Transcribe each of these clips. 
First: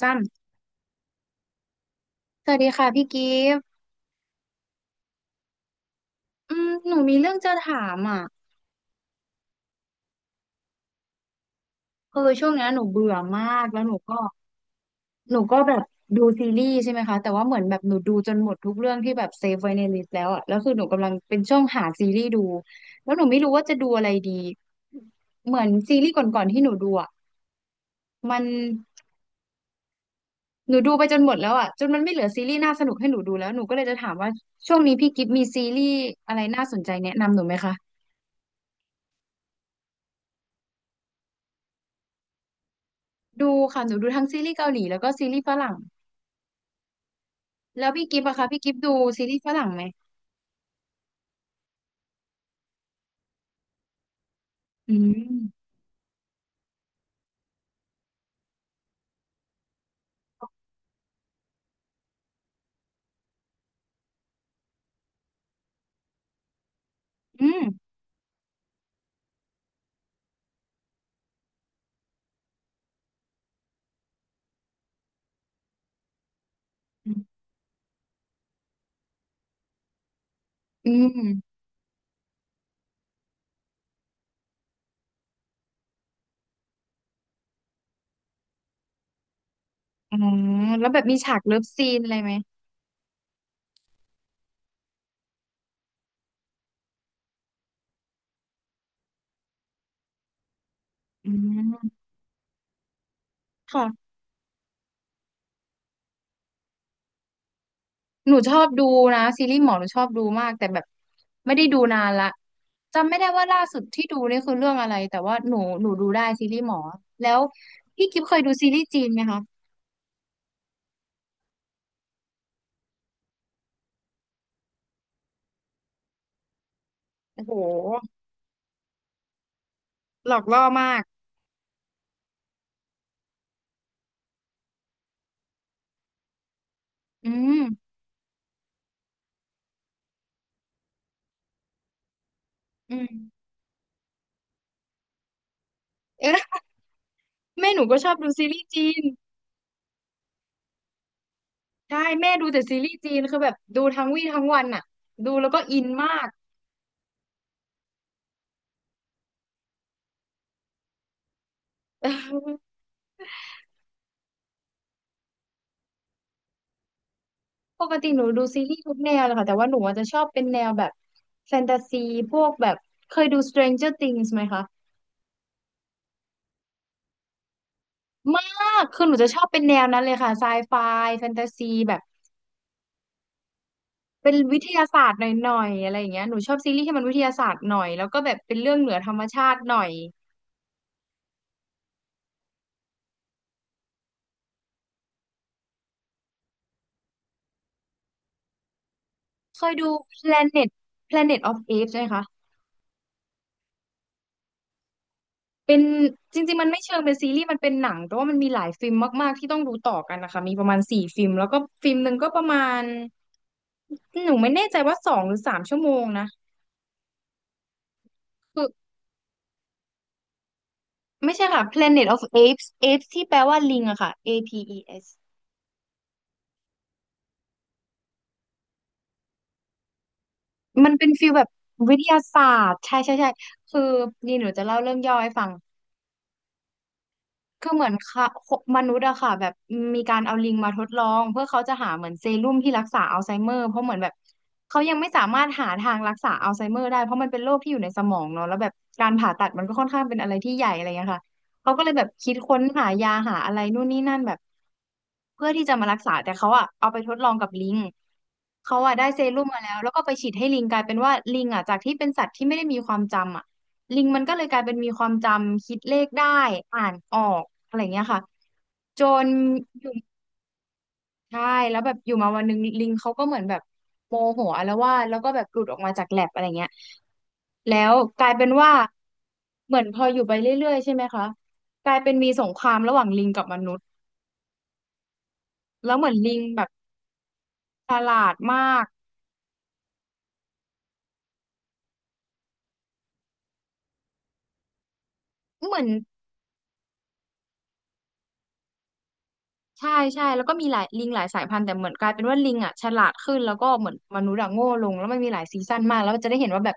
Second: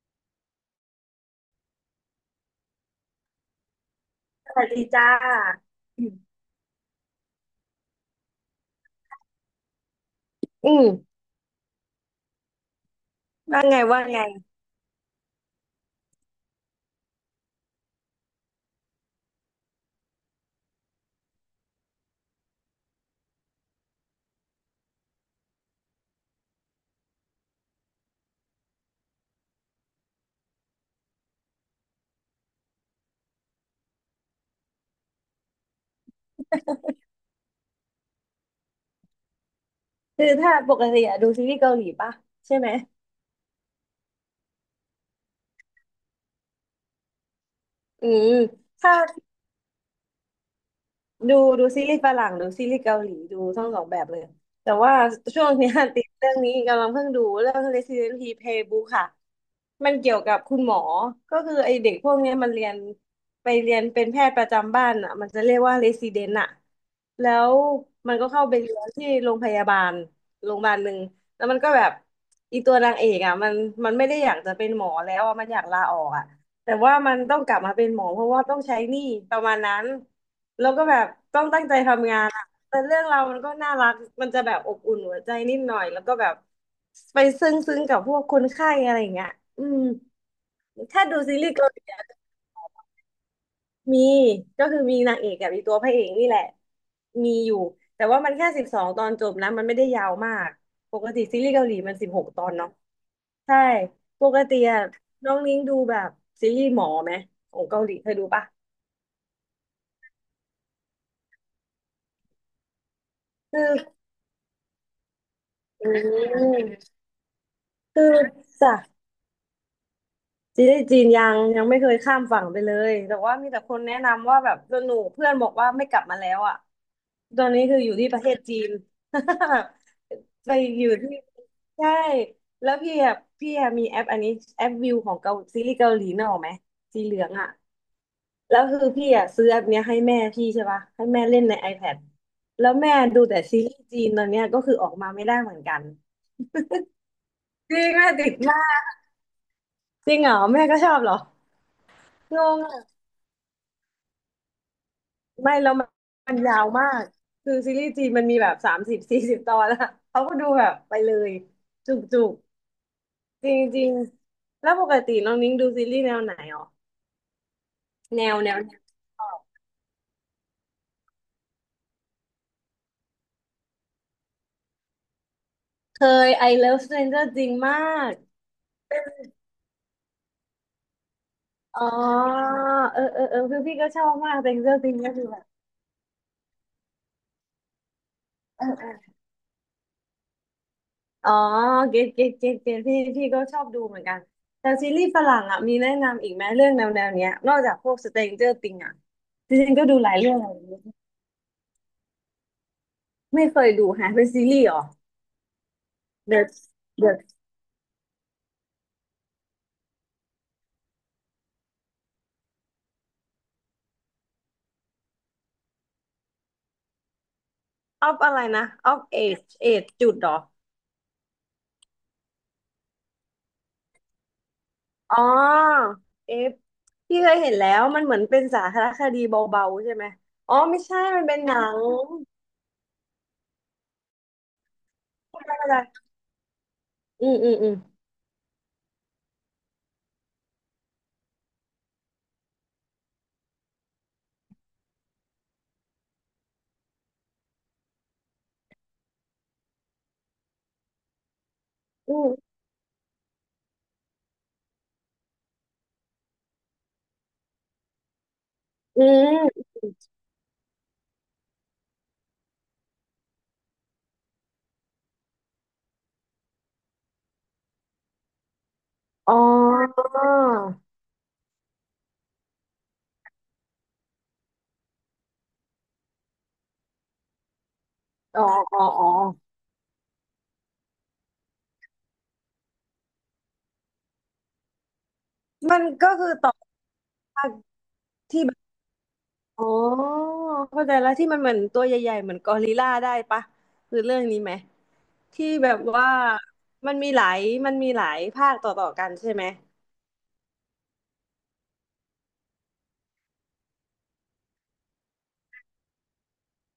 ซ้ำสวัสดีค่ะพี่กิฟต์สวัสดีจ้าอืมหนูมีเรื่องจะถามอ่ะอืมคือช่วงเนี้ยหนูเบื่อมาว่ากไงแล้วหนูว่าก็ไง หนูก็แบบดูซีรีส์ใช่ไหมคะแต่ว่าเหมือนแบบหนูดูจนหมดทุกเรื่องที่แบบเซฟไว้ในลิสต์แล้วอ่ะแล้วคือหนูกำลังเป็นช่วงหาซีรีส์ดูแล้วหนูไม่รู้ว่าจะดูอะไรดีเหมือนซีรีส์ก่อนๆที่หนูดูอ่ะมันหนูดูไปจนหมดแล้วอ่ะจนมันไม่เหลือซีรีส์น่าสนุกให้หนูดูแล้วหนูก็เลยจะถามว่าช่วงนี้พี่กิฟต์มีซีรีส์อะไรน่าสนใจแนะนำหนูไหมคะคือถ้าปกติอะดูซีรีส์เกาหลีป่ะใช่ไหม ดูค่ะหนูดูทั้งซีรีส์เกาหลีแล้วก็ซีรีส์ฝรั่ง แล้วพี่อืกิฟต์มอะคะพี่กิฟต์ดูถ้า ซีรีส์ฝรั่งไหมดูซีรีส์ฝรั่งดูซีรีส์เกาหลีดูทั้งสองแบบเลยแต่อืว่าช่วงมเนี้ย ติดเรื่องนี้กำลังเพิ่งดูเรื่อง Resident Evil Playbook ค่ะมันเกี่ยวกับคุณหมอก็คือไอเด็กพวกเนี้ยมันเรียนไปเรียนเป็นแพทย์ประจำบ้านอ่ะมันจะเรียกว่า Resident อ่ะแล้อืวมมันก็เข้าไปเรียนที่โรงพยาบาลโรงพยาบาลหนึ่งแล้วมันก็แบบอีตัวนางเอกอ่ะมันไม่ได้อยากจะเป็นหมอแล้วอะมันอยากลาออกอ่ะแต่ว่ามันต้องกลับมาเป็นหมอเพราะว่าต้องใช้หนี้ประมาณนั้น แล้วก็อืแบบต้องมตั้งใจทำงานอะแต่เรื่องเราวมันก็น่ารักมันจะแบบอบอุ่นหัวใจนิดหน่อยแล้วก็แบบไปซึ้งซึ้งกับพวกคนไข้อะไรอย่างเงี้ยอืมอ๋อแล้วแบถ้าบมีดูฉาซีกรีเลิส์ฟเกาหลีซีนอะอะไรไหมมีก็คือมีนางเอกกับมีตัวพระเอกนี่แหละมีอยู่แต่ว่ามันแค่12 ตอนจบนะมันไม่ได้ยาวมากปกติอืซีรีส์เกาหลีมันม16 ตอนเนาะใช่ค่ะปกติอะน้องนิ้งดูแบบซีรีส์หมอไหมของเกาหลีเคยดูหนูปะชอบดูนะซีรีส์หมอหนูชอบดูมากแต่แบบไม่ได้ดูนานละจำไม่ได้ว่าคล่าสุดือที่ดูนี่คือเรื่องอะไรแต่ว่าหนูหอืนูดูได้ซีรีส์หมอมแล้วคืพี่อกิฟเคยดูซีจ้ะ รีส์จีนไหมคะจีนได้จีนยังไม่เคยข้ามฝั่งไปเลย แต่ว่ามีแต่คนแนะนำว่าแบบสนุกเพื่อนบอกว่าไม่กลับมาแล้วอ่ะตโอ้อนโหนี้คืออยู่ที่ประเทศจีน แบบหลอกไปล่ออยู่มากที่ใช่ แล้วพี่อะมีแอปอันนี้แอปวิวของเกาซีรีส์เกาหลีนะออกไหมสีเหลืออืงอ่ะ มแล้วคือพี่อะซื้อแอปเนี้ยให้แม่พี่ใช่ปะให้แม่เล่นใน iPad แล้วแม่อืดูแต่มซีรีส์จีนตอนเนี้ยก็คือออกมาไม่ได้เหมือนกันเออแม่จหนูริงก็ชแม่อบดูติดซีรีมาส์กจีน จริงเหรอแม่ก็ชอบเหรอใช่แม่งดูงแต่ซีอะ รีส์จีนคือแบบดูทั้งวี่ทั้งวันอ่ะดูแล้วไม่ก็แล้วอิมันนมาก มันยาวมากคือซีรีส์จีนมันมีแบบ30-40 ตอนอะเขาก็ดูแบบไปเลยจุก เจุกออจริงจริงๆแล้วปกติน้องนิ้งดูซีรีส์แนวไหนอ๋อปกติหแนนูวดูแนวซีแนรีส์ทุวกแนวเลยค่ะแต่ว่าหนูอาจจะชอบเป็นแนวแบบแฟนตาซีพวกแบบเคยดู Stranger Things ไหมคะเคย I Love Stranger จริงมากมากคือหนูจะชอบเป็นแนวนั้นเลยค่ะไซไฟแฟนตาซีอ๋อแบบเออคือพี่ก็ชอบเป็มานก วิท Stranger ยา Things ศาสก็ตร์หคือแบบน่อยๆอะไรอย่างเงี้ยหนูชอบซีรีส์ที่มันวิทยาศาสตร์หน่อยแล้วก็แบบเป็นเออเรื่องเอเหนือธรอรมชาติหน่อยอ๋อเกตพี่ก็ชอบดูเหมือนกันแต่ซีรีส์ฝรั่งอ่ะมีแนะนำอีกไหมเรื่องแนวเนี้ยนอกจากพวก Stranger Things อ่ะจเคริยงๆก็ดู ดูหลายเรื่องเลย Planet Planet of Apes ไหมคะ ไม่เคยดูฮะเป็นซีรีส์เหรอ เป็นจ The ริงๆ มันไม่เชิงเป็น The ซีรีส์มันเป็นหนังแต่ว่ามันมีหลายฟิล์มมากๆที่ต้องดูต่อกันนะคะ มีประมาณสี่ฟิล์มแล้วก็ฟิล์มหนึ่งก็ประมาณหนูไม่แน่ใจว่าสองหรือสามชั่วโมงนะออฟอะไรคือนะออฟเอจจุดเหรอไม่ใช่ค่ะ Planet of Apes Apes ที่แปลว่าลิงอะค่ะ APES อ๋อเอฟพี่เคยเห็นแล้วมันเหมือนเป็นสารคดีเบาๆใช่ไหมอ๋อไม่มันใช่เป็นมันฟิลเป็นแบบหนังวิทยาศาสตร์ใช่ใช่ใช่คือนี่หนูจะเล่าเรื่องย่อให้ฟัอะง ไรอะไรอืมอืมอืก็มเหมือนค่ะมนุษย์อะค่ะแบบมีการเอาลิงมาทดลองเพื่อเขาจะหาเหมือนเซรุ่มที่รักษาอัลไซเมอร์เพราะเหมือนแบบเขายังไม่สามารถหาทางรักษาอัลไซเมอร์ได้เพราะมันเป็นโรคที่อยู่ในสมองเนาะแล้วแบบการผ่าตัดมันก็ค่อนข้างเป็นอะไรที่ใหญ่อะไรเงี้ยค่ะเขาก็เลยแบบอืคิมดค้นหายาหาอะไรนู่นนี่นั่นแบบเพื่อที่จะมารักษาแต่เขาอะเอาไปทดลองกับลิงเขาอะอืได้เซรุ่มมามแล้วแล้วก็ไปฉีดให้ลิงกลายเป็นว่าลิงอะจากที่เป็นสัตว์ที่ไม่ได้มีความจำอะ ลิงมันก็เลยกลายเป็นมีความจำคิดเลขได้อ่านออกอะไรเงี้ยค่ะจนอ๋ออยู่ใช่แล้วแบบอยู่มาวันหนึ่งลิงเขาก็เหมือนแบบโมโหอาละวาดแล้วก็แบบหลุดออกมาจากแลบอะไรเงี้ยแล้วกลายอ๋อเป็นว่าอ๋อเหมือนพออยู่ไปเรื่อยๆใช่ไหมคะกลายเป็นมีสงครามระหว่างลิงกับมนุษย์มันแล้วเหมืก็อนคือลิงต่อแบบจากฉลาดที่ มากอ๋อเข้าใจแล้วที่มันเหมือนตัวใหญ่ๆเหมือนกอริลลาได้ปะคือเรื่องนี้ไหมที่แบเหมืบอน ว่ามันมีหลายมันมีหลายภาคต่อๆกันใช่ไหมใช่ใช่แล้วก็มีหลายลิงหลายสายพันธุ์แต่เหมือนกลายเป็นว่าลิงอ่ะฉลาดขึ้นแล้วก็เหมือนมนุษย์อะโง่ลงแล้วมันมีหลายซีซั่นมากแล้วจะได้เห็นว่าแบบ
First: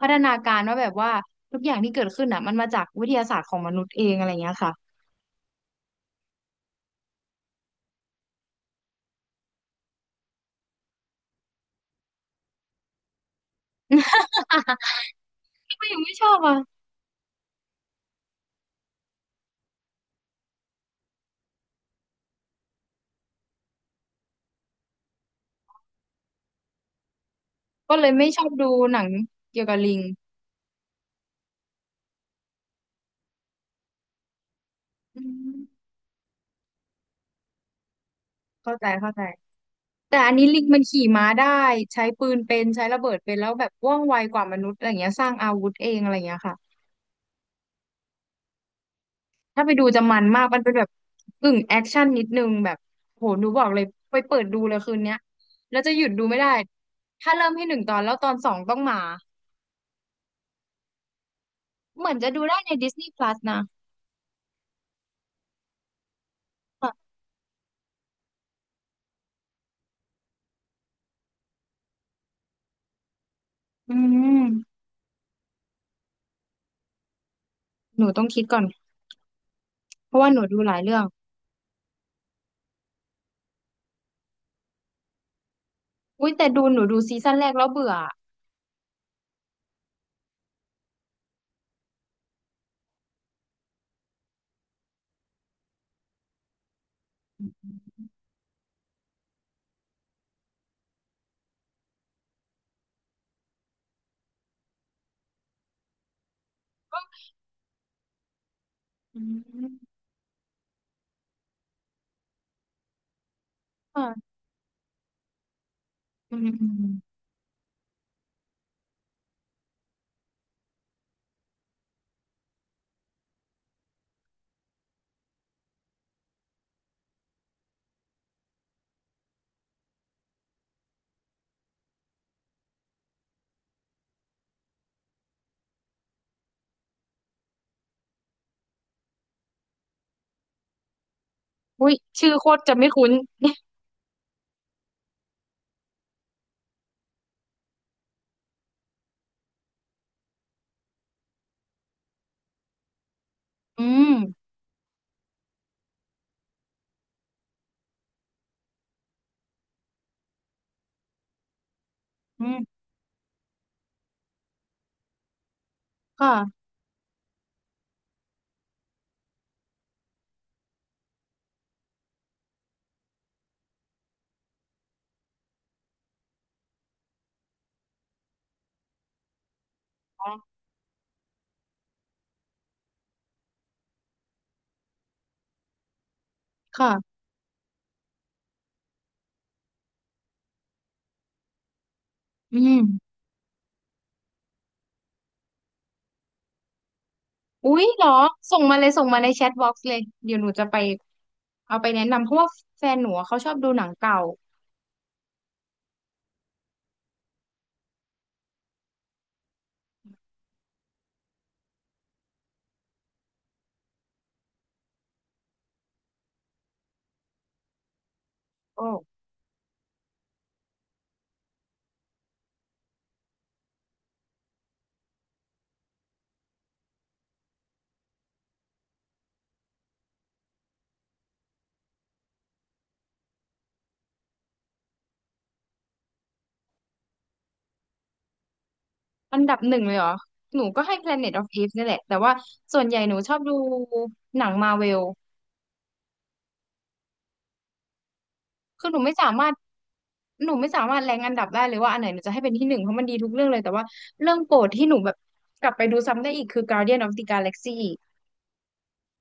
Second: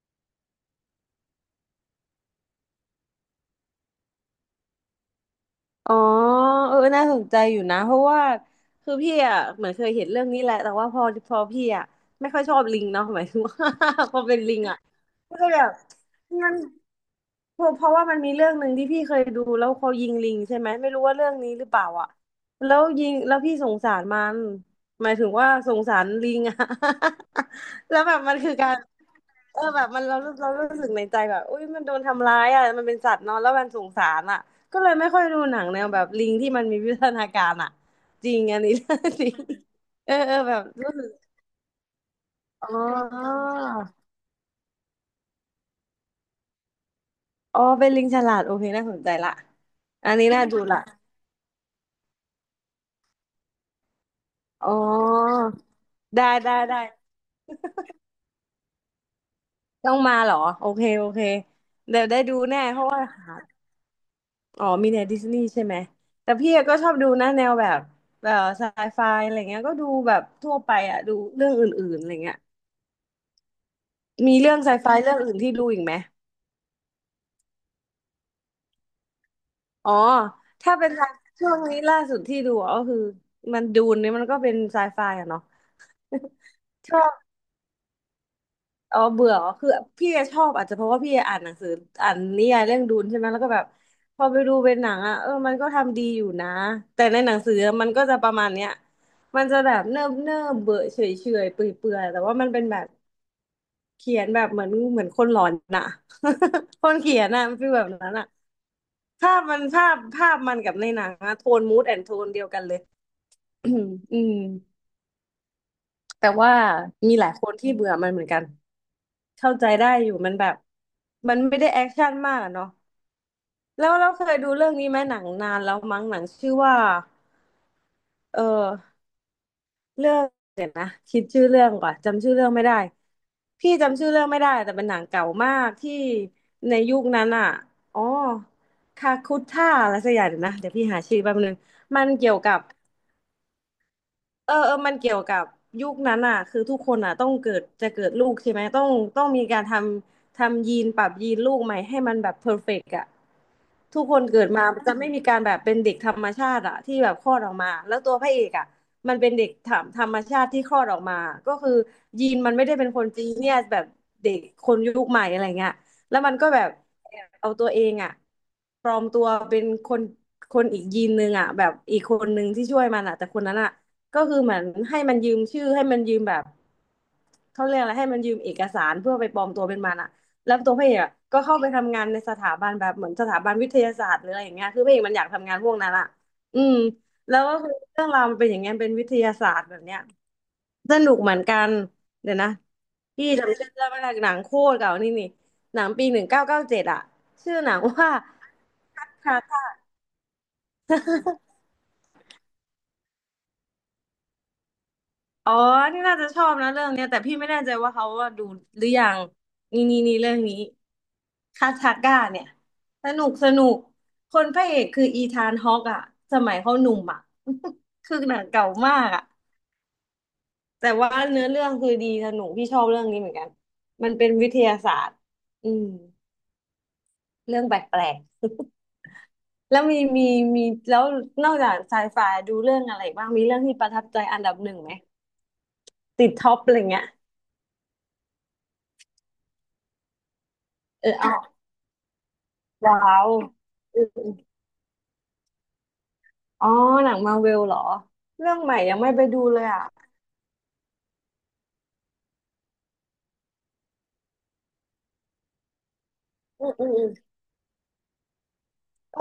พัฒนาการว่าแบบว่าทุกอย่างที่เกิดขึ้นอ่ะมันมาจากวิทยาศาสตร์ของมนุษย์เองอะไรอย่างเงี้ยค่ะ อ๋อเออน่าสนใจอยู่นะเพราะว่าคือพี่อ่ะเหมือนเคยเห็นเรื่องนี้แหละแต่ว่าพอพี่อ่ะไม่ค่อยชอบลิงเนาะ หมายถึงว่า พอเป็นลิงอ่ะก็แบบ ก็ยังไม่ชอบมัอ่ะน เพราะว่ามันมีเรื่องหนึ่งที่พี่เคยดูแล้วเขายิงลิงใช่ไหมไม่รู้ว่าเรื่องนี้หรือเปล่าอ่ะแล้วยิงแล้วพี่สงสารมันหมายถึงว่าสงสารลิงอะ ก็แล้วเลยแบบไม่มันชอบคือดูการหนังเอเกี่อยวกับแบบลิมังนเรารู้สึกในใจแบบอุ้ยมันโดนทำร้ายอ่ะมันเป็นสัตว์เนอะแล้วมันสงสารอ่ะก็เลยไม่ค่อือยดูหมนังแนวแบบลิงที่มันมีวิวัฒนาการอ่ะจริงอันนี้ เข้าใจเข้าใจ จริงเออแต่อัเอนอนี้แบลิบงมันรู้ขี่สึกม้าได้ใช้ปืนเป็นอ๋ใช้ระเบิดเป็อนแล้วแบบว่องไวกว่ามนุษย์อะไรอย่างเงี้ยสร้างอาวุธเองอะไรอย่างเงี้ยค่ะ อ๋อเป็นลิงฉลาดโอเคน่าสนใจละถ้าไปดูจะอันมันนี้มาน่ากดูมันเป็นละแบบกึ่งแอคชั่นนิดนึงแบบโหหนูบอกเลยไปเปิดดูอ๋อ เลยคืนเนี้ยแล้วจะหยุดดูได้ไม่ได้ได้ได้ถ้าเริ่มให้หนึ่งตอนแล้วตอนสองต้องมาต้องมาเหรอโอเคโอเคเดี๋ยเหวมือนได้จะดูดูได้แน่ใน เพราะว่า Disney หา Plus นะอ๋อมีในดิสนีย์ใช่ไหมแต่พี่ก็ชอบดูค่ะนะแนวแบบแบบไซไฟอะไรเงี้ยก็ดูแบบทั่วไปอ่ะดูเรื่องอื่นๆอะไรเงี้ยอืมีเรื่องไซมไฟเรื่องอื่นที่ดูอีกไหมหนูต้องคิดก่อนอ๋อเพราะว่าหนูดูหถ้าลายเป็นเรื่อไซงช่วงนี้ล่าสุดที่ดูก็คือมันดูนนี่มันก็เป็นไซไฟอะเนาะ อุ้ยแต่ดูหนูดูซีซั่นแรกแล้วเบื่ออ๋อเบื่อเหรอคือพี่ชอบอาจจะเพราะว่าพี่อ่านหนังสืออ่านนิยายเรื่องดูนใช่ไหมแล้วก็แบบพอไปดูเป็นหนังอ่ะเออมันก็ทำดีอยู่นะแต่ในหนังสือมันก็จะประมาณเนี้ยมันจะแบบเนิบเนิบเบื่อเฉยเฉยเปื่อยเปื่อยแต่ว่ามันเป็นแบบเขียนแบบเหมือนคนหลอนน่ะ คนเขียนน่ะมันฟีลแบบนั้นอ่ะอืภาพมันภามพภาพมันกับในหนังอะโทนมูดแอนโทนเดียวกันเลย อืมค่ะแต่อืมว่าอืมอืมมีหลายคนที่เบื่อมันเหมือนกัน เข้าใจได้อยู่มันแบบมันไม่ได้แอคชั่นมากอะเนาะแล้วเราเคยดูเรื่องนี้ไหมหนังนานแล้วมั้งหนังชื่อว่าเออเรื่องเดี๋ยวนะคิดชื่อเรื่องก่อนจำชื่อเรื่องไม่ได้พี่จำชื่อเรื่องไม่ได้แต่เป็นหนังเก่ามากที่ในยุคนั้นอ่ะอ๋อคาคุท่าอะไรสักอย่างเดี๋ยวนะเดี๋ยวพี่หาชื่อแป๊บนึงอุ้ยมันชื่เกี่อยวโคกัตบ รจะไม่คุ้นเออเออมันเกี่ยวกับยุคนั้นอ่ะคือทุกคนอ่ะต้องเกิดจะเกิดลูกใช่ไหมต้องมีการทำยีนปรับยีนลูกใหม่ให้มันแบบเพอร์เฟกต์อ่ะอืทุกมคนเกิดมาจะไม่มีการแบบเป็นเด็กธรรมชาติอ่ะที่แบบคลอดออกมาแล้วตัวพระเอกอ่ะมันเป็นเด็กธรรมชาติที่คลอดออกมาก็คือยีนอืมันไม่ได้มเป็นคนจีเนียสแบบเด็กคนยุคใหม่อะไรเงี้ยแล้วมันก็แบค่ะบแอบเอาตัวเองอ่ะปลอมตัวเป็นคนอีกยีนนึงอ่ะแบบอีกคนนึงที่ช่วยมันอ่ะแต่คนนั้นอ่ะ ก็คือเหมือนให้มันยืมชื่อให้มันยืมแบบเขาเรียกอะไรให้มันยืมเอกสารเพื่อไปปลอมตัวเป็นมันอะแล้วตัวพระเอกอะก็เข้าไปทำงานในสถาบันแบบเหมือนสถาบันวิทยาศาสตร์หรืออะไรอย่างเงี้ยคือพระเอกมันอยากทำงานพวกนั้นอะอืมค่ะแล้วก็คือเรื่องราวมันเป็นอย่างเงี้ยเป็นวิทยาศาสตร์แบบเนี้ยสนุกเหมือนกันเดี๋ยวนะอืม พี่จำชื่อเรื่องไม่ได้หนังโคตรเก่านี่นี่หนังปี1997อะชื่อหอุ๊นังยเหรอว่า ส่งมาเลยส่งมาในแชทบ็อกซ์เลยเดี๋ยวหนูจะไปเอาไปแนะนำเพราะว่าแฟนหนูอะเขาชอบดูหนังเก่าอ๋อ นี่น่าจะชอบนะเรื่องเนี้ยแต่พี่ไม่แน่ใจว่าเขาว่าดูหรือยังนี่นี่นี่เรื่องนี้คาทาก้าเนี่ยสนุกสนุกคนพระเอกคืออีธานฮอกอะสมัยเขาหนุ่มอะ คือหนังเก่าโอ้มากอะแต่ว่าเนื้อเรื่องคือดีสนุกพี่ชอบเรื่องนี้เหมือนกันมันเป็นวิทยาศาสตร์อืมเรื่องแปลกๆ แล้วมีแล้วนอกจากไซไฟดูเรื่องอะไรอีกบ้างมีเรื่องที่ประทับใจอันดับหนึ่งไหมติดท็อปอะไรเงี้ยอันดับหนึ่งเลยเหรอหนูก็ให้ เออเอา Planet of Apes นี่แหละแต่ว่าส่วนใหว้าญ่หนูวชอบดูอืหนัมงมาเวลอ๋อหนังมาเวลเหรอเรื่องใหม่คือยัหนูงไม่ไม่ไปสาดูมารถเลยอ่ะหนูไม่สามารถแรงอันดับได้เลยว่าอันไหนหนูจะให้เป็นที่หนึ่งเพราะมันดีทุกเรื่องเลยแต่ว่าเรื่องโปรดที่หนูแบบกลับไปดูซ้ำได้อีกคือ อืมอืม Guardian อื of the ม Galaxy เออ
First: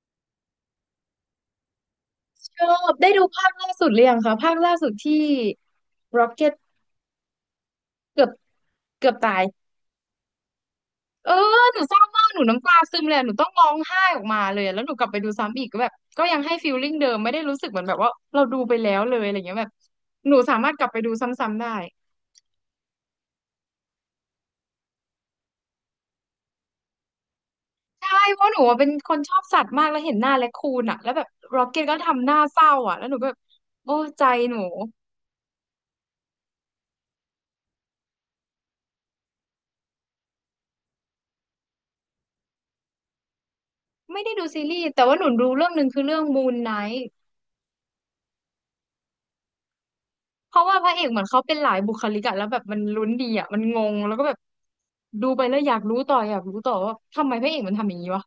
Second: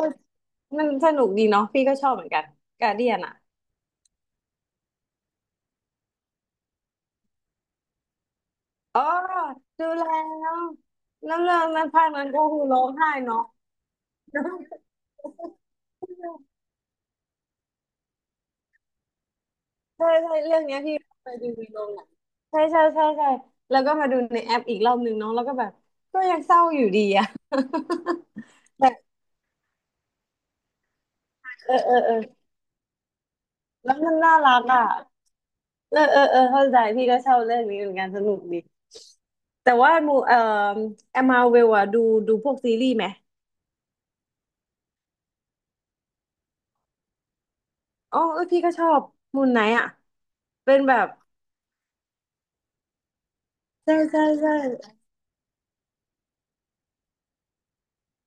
มันสนุกดีเนาะพี่ก็ชอบเหมือนกันชอกาบรเดีได้ยนดูอ่ะภาคล่าสุดหรือยังคะภาคล่าสุดที่ Rocket เกือบอ๋อเกือบตาย ดูแล้วเอแล้อวเรื่องหนูนั้นเศร้าภาคมานั้นกหก็นูคือน้ำตาร้องซึมไห้เลยอะหนูเนาะ ต้องร้องไห้ออกมาเลยอะแล้วหนูกลับไปดูซ้ำอีกก็แบบก็ยังให้ ฟีลลิ่งเดิมไม่ได้รู้สึกเหมือนแบบว่าเราดูไปแล้วเลยอะไรเงี้ยแบบใช่หใช่นูสาเรื่องมารถเนี้ยกลับพี่ไปดูซไปดู้ำๆในได้โรงหนังใช่ใช่ใช่ใช่แล้วก็มาดูในแอปอีกรอบหนึ่งเนาะแล้วก็แบบก็ยังเศร้าอยู่ดีอะ ใช่เพราะหนูอะ เป็แต่นคนชอบสัตว์มากแล้วเห็นหน้าแร็คคูนอะแล้วแบบร็อกเออเก็ตเอก็อเออทำหน้าเศร้าอะแล้วหนูก็แบบโอ้แล้วมันใจน่ารัหนูกอ่ะ เออเออเออเข้าใจพี่ก็ชอบเรื่องนี้เหมือนกันสนุกดีแต่ว่ามูเอ่อแอมมาเวลอะดูพวกซีรีส์ไหมไม่ได้ดูซีรีส์แต่ว่าหนูดูเรื่องหนึ่งคือเรื่องมูนไนท์อ๋อเออพี่ก็ชอบมูนไนท์อะเพราะเป็ว่านพแบระเอบกเหมือนเขาเป็นหลายบุคลิกอะแล้วแบบมันลุ้นดีอะมันงใช่งแล้วใช่ก็แบบใช่ดูไปแล้วอยากรู้ต่ออยากรู้ต่อว่าทำไมพระเอกมันทำอย่างนี้วะ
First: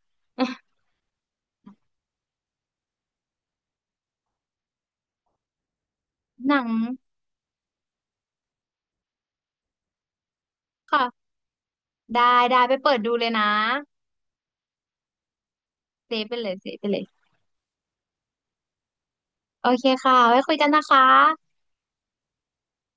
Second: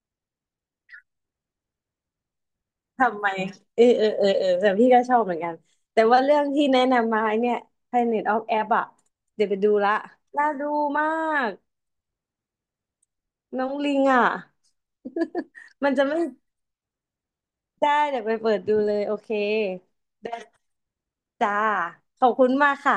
ทำไมเออเออเออเออแต่พี่ก็ชอบเหมือนกันแต่ว่าเรื่องหนัที่งแนะนำมาไอ้เนี่ย Planet of Apes อะเดี๋ยวไปดูละน่าดูมาค่ะกได้ได้ไปเปิดดูเลยนะน้องลิงอะ มันจะเซไม่ฟไปเลยเซฟไปเลยได้เดี๋ยวไปเปิดดูเลยโอเคโอเคค่ะได้ไว้คุยกันนะคะจ้าขอบคุณมากค่ะ